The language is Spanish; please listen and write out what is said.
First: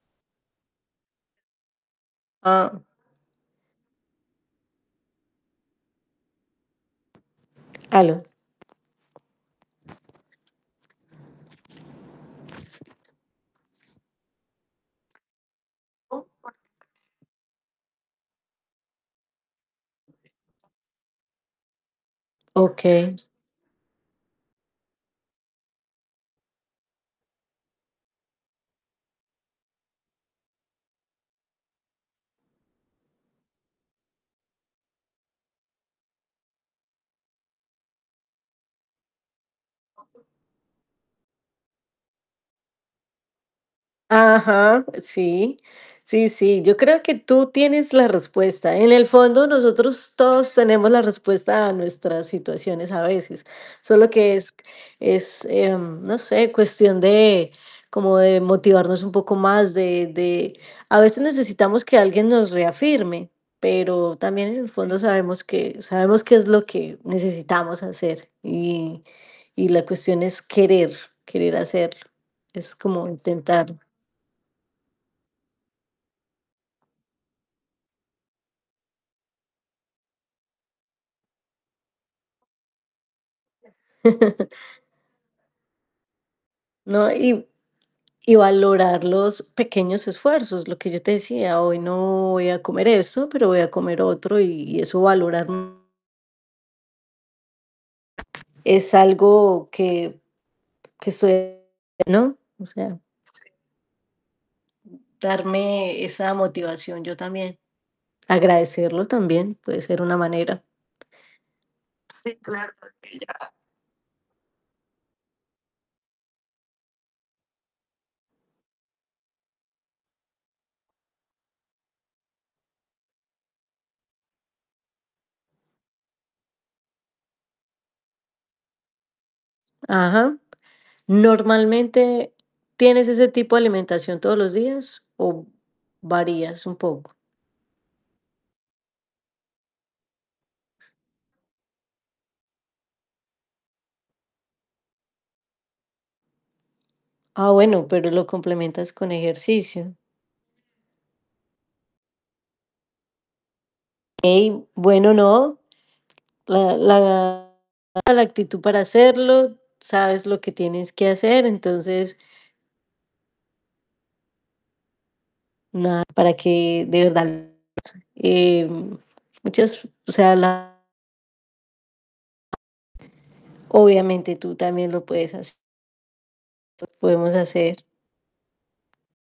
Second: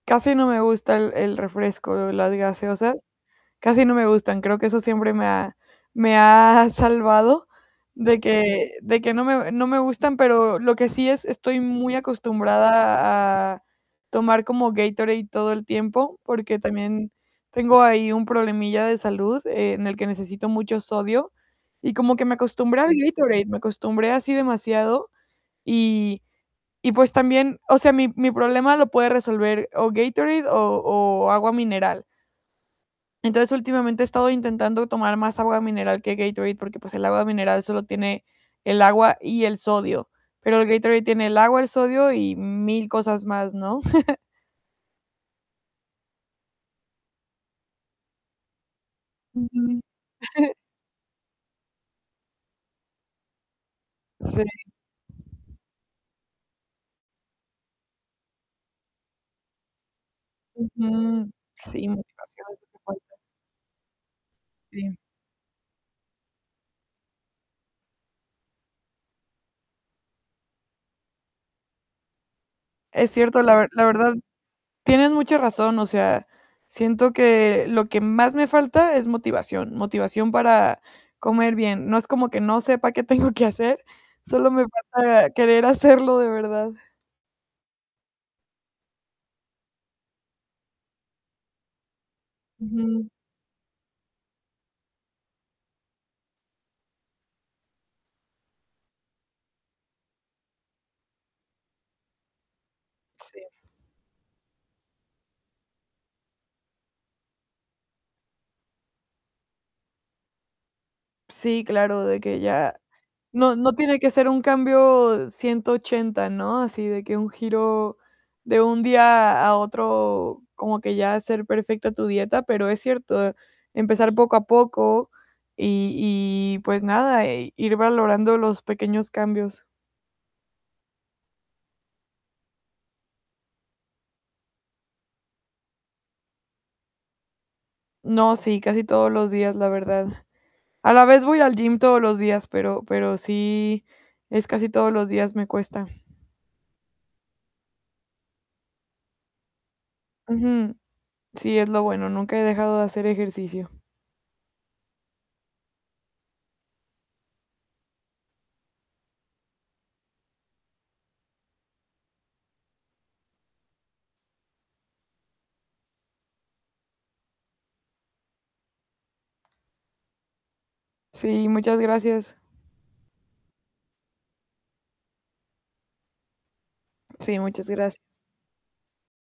Casi no me gusta el el refresco, las Ah. gaseosas. Casi no me gustan. Creo que eso siempre me ha me ha salvado de Aló. que de que no me no me gustan. Pero lo que sí, es estoy muy acostumbrada a tomar como Gatorade todo el tiempo, [unintelligible] porque también tengo ahí un problemilla de salud en el que necesito mucho sodio y como que me acostumbré al Okey. Gatorade, me acostumbré así demasiado y y pues, también o sea, mi mi problema lo puede resolver o Gatorade o o agua mineral. Entonces, últimamente he estado intentando tomar más agua mineral que Gatorade, porque, pues, el agua mineral solo tiene el agua y el sodio, pero el Gatorade tiene el agua, el sodio y mil cosas más, ¿no? Ajá, sí. Sí, sí, yo creo que tú tienes la respuesta. En el fondo Ujú. nosotros todos tenemos la respuesta a nuestras situaciones a veces. Solo que Sí. es es, eh, no sé, cuestión de como de motivarnos un poco más, de de a veces Ujú, necesitamos sí, que alguien motivación nos es lo que falta. reafirme, pero también en el Sí. fondo sabemos que sabemos qué es lo que necesitamos hacer y y la cuestión es querer querer hacerlo. Es como Es cierto, la ver intentarlo. la verdad, tienes mucha razón. O sea, siento que lo que más me falta es motivación. Motivación para comer bien. No es como que no sepa qué tengo que hacer solo me falta querer hacerlo de verdad. No, y y valorar los pequeños esfuerzos. Lo que yo te decía, hoy no voy a comer Ujú. eso, pero voy a comer otro y eso valorar Es algo que que suele, ¿no? O sea Sí. darme esa motivación yo también. Agradecerlo también puede ser una manera. Sí, claro, de Sí, que claro ya que ya. no, no tiene que ser un cambio 180, ¿no? Así de que un giro de un día a otro, como que ya hacer perfecta tu dieta, pero es cierto, empezar poco a poco y y pues, nada, e ir valorando los pequeños cambios. Ajá. Normalmente, ¿tienes ese tipo de alimentación todos los días o varías un poco? No, sí, casi todos los días, la verdad. A la vez voy al gym todos los días, pero pero sí es casi todos los días me cuesta. Ah, bueno, pero lo complementas con ejercicio. Ujú. Sí, es lo bueno. Nunca he dejado de hacer ejercicio. Ey, bueno, no. La la actitud para hacerlo. Sabes lo que tienes que hacer. Entonces nada, para que de verdad, eh, muchas, o sea, la Sí, muchas gracias. Obviamente tú también lo puedes hace Podemos Sí, muchas hacer gracias.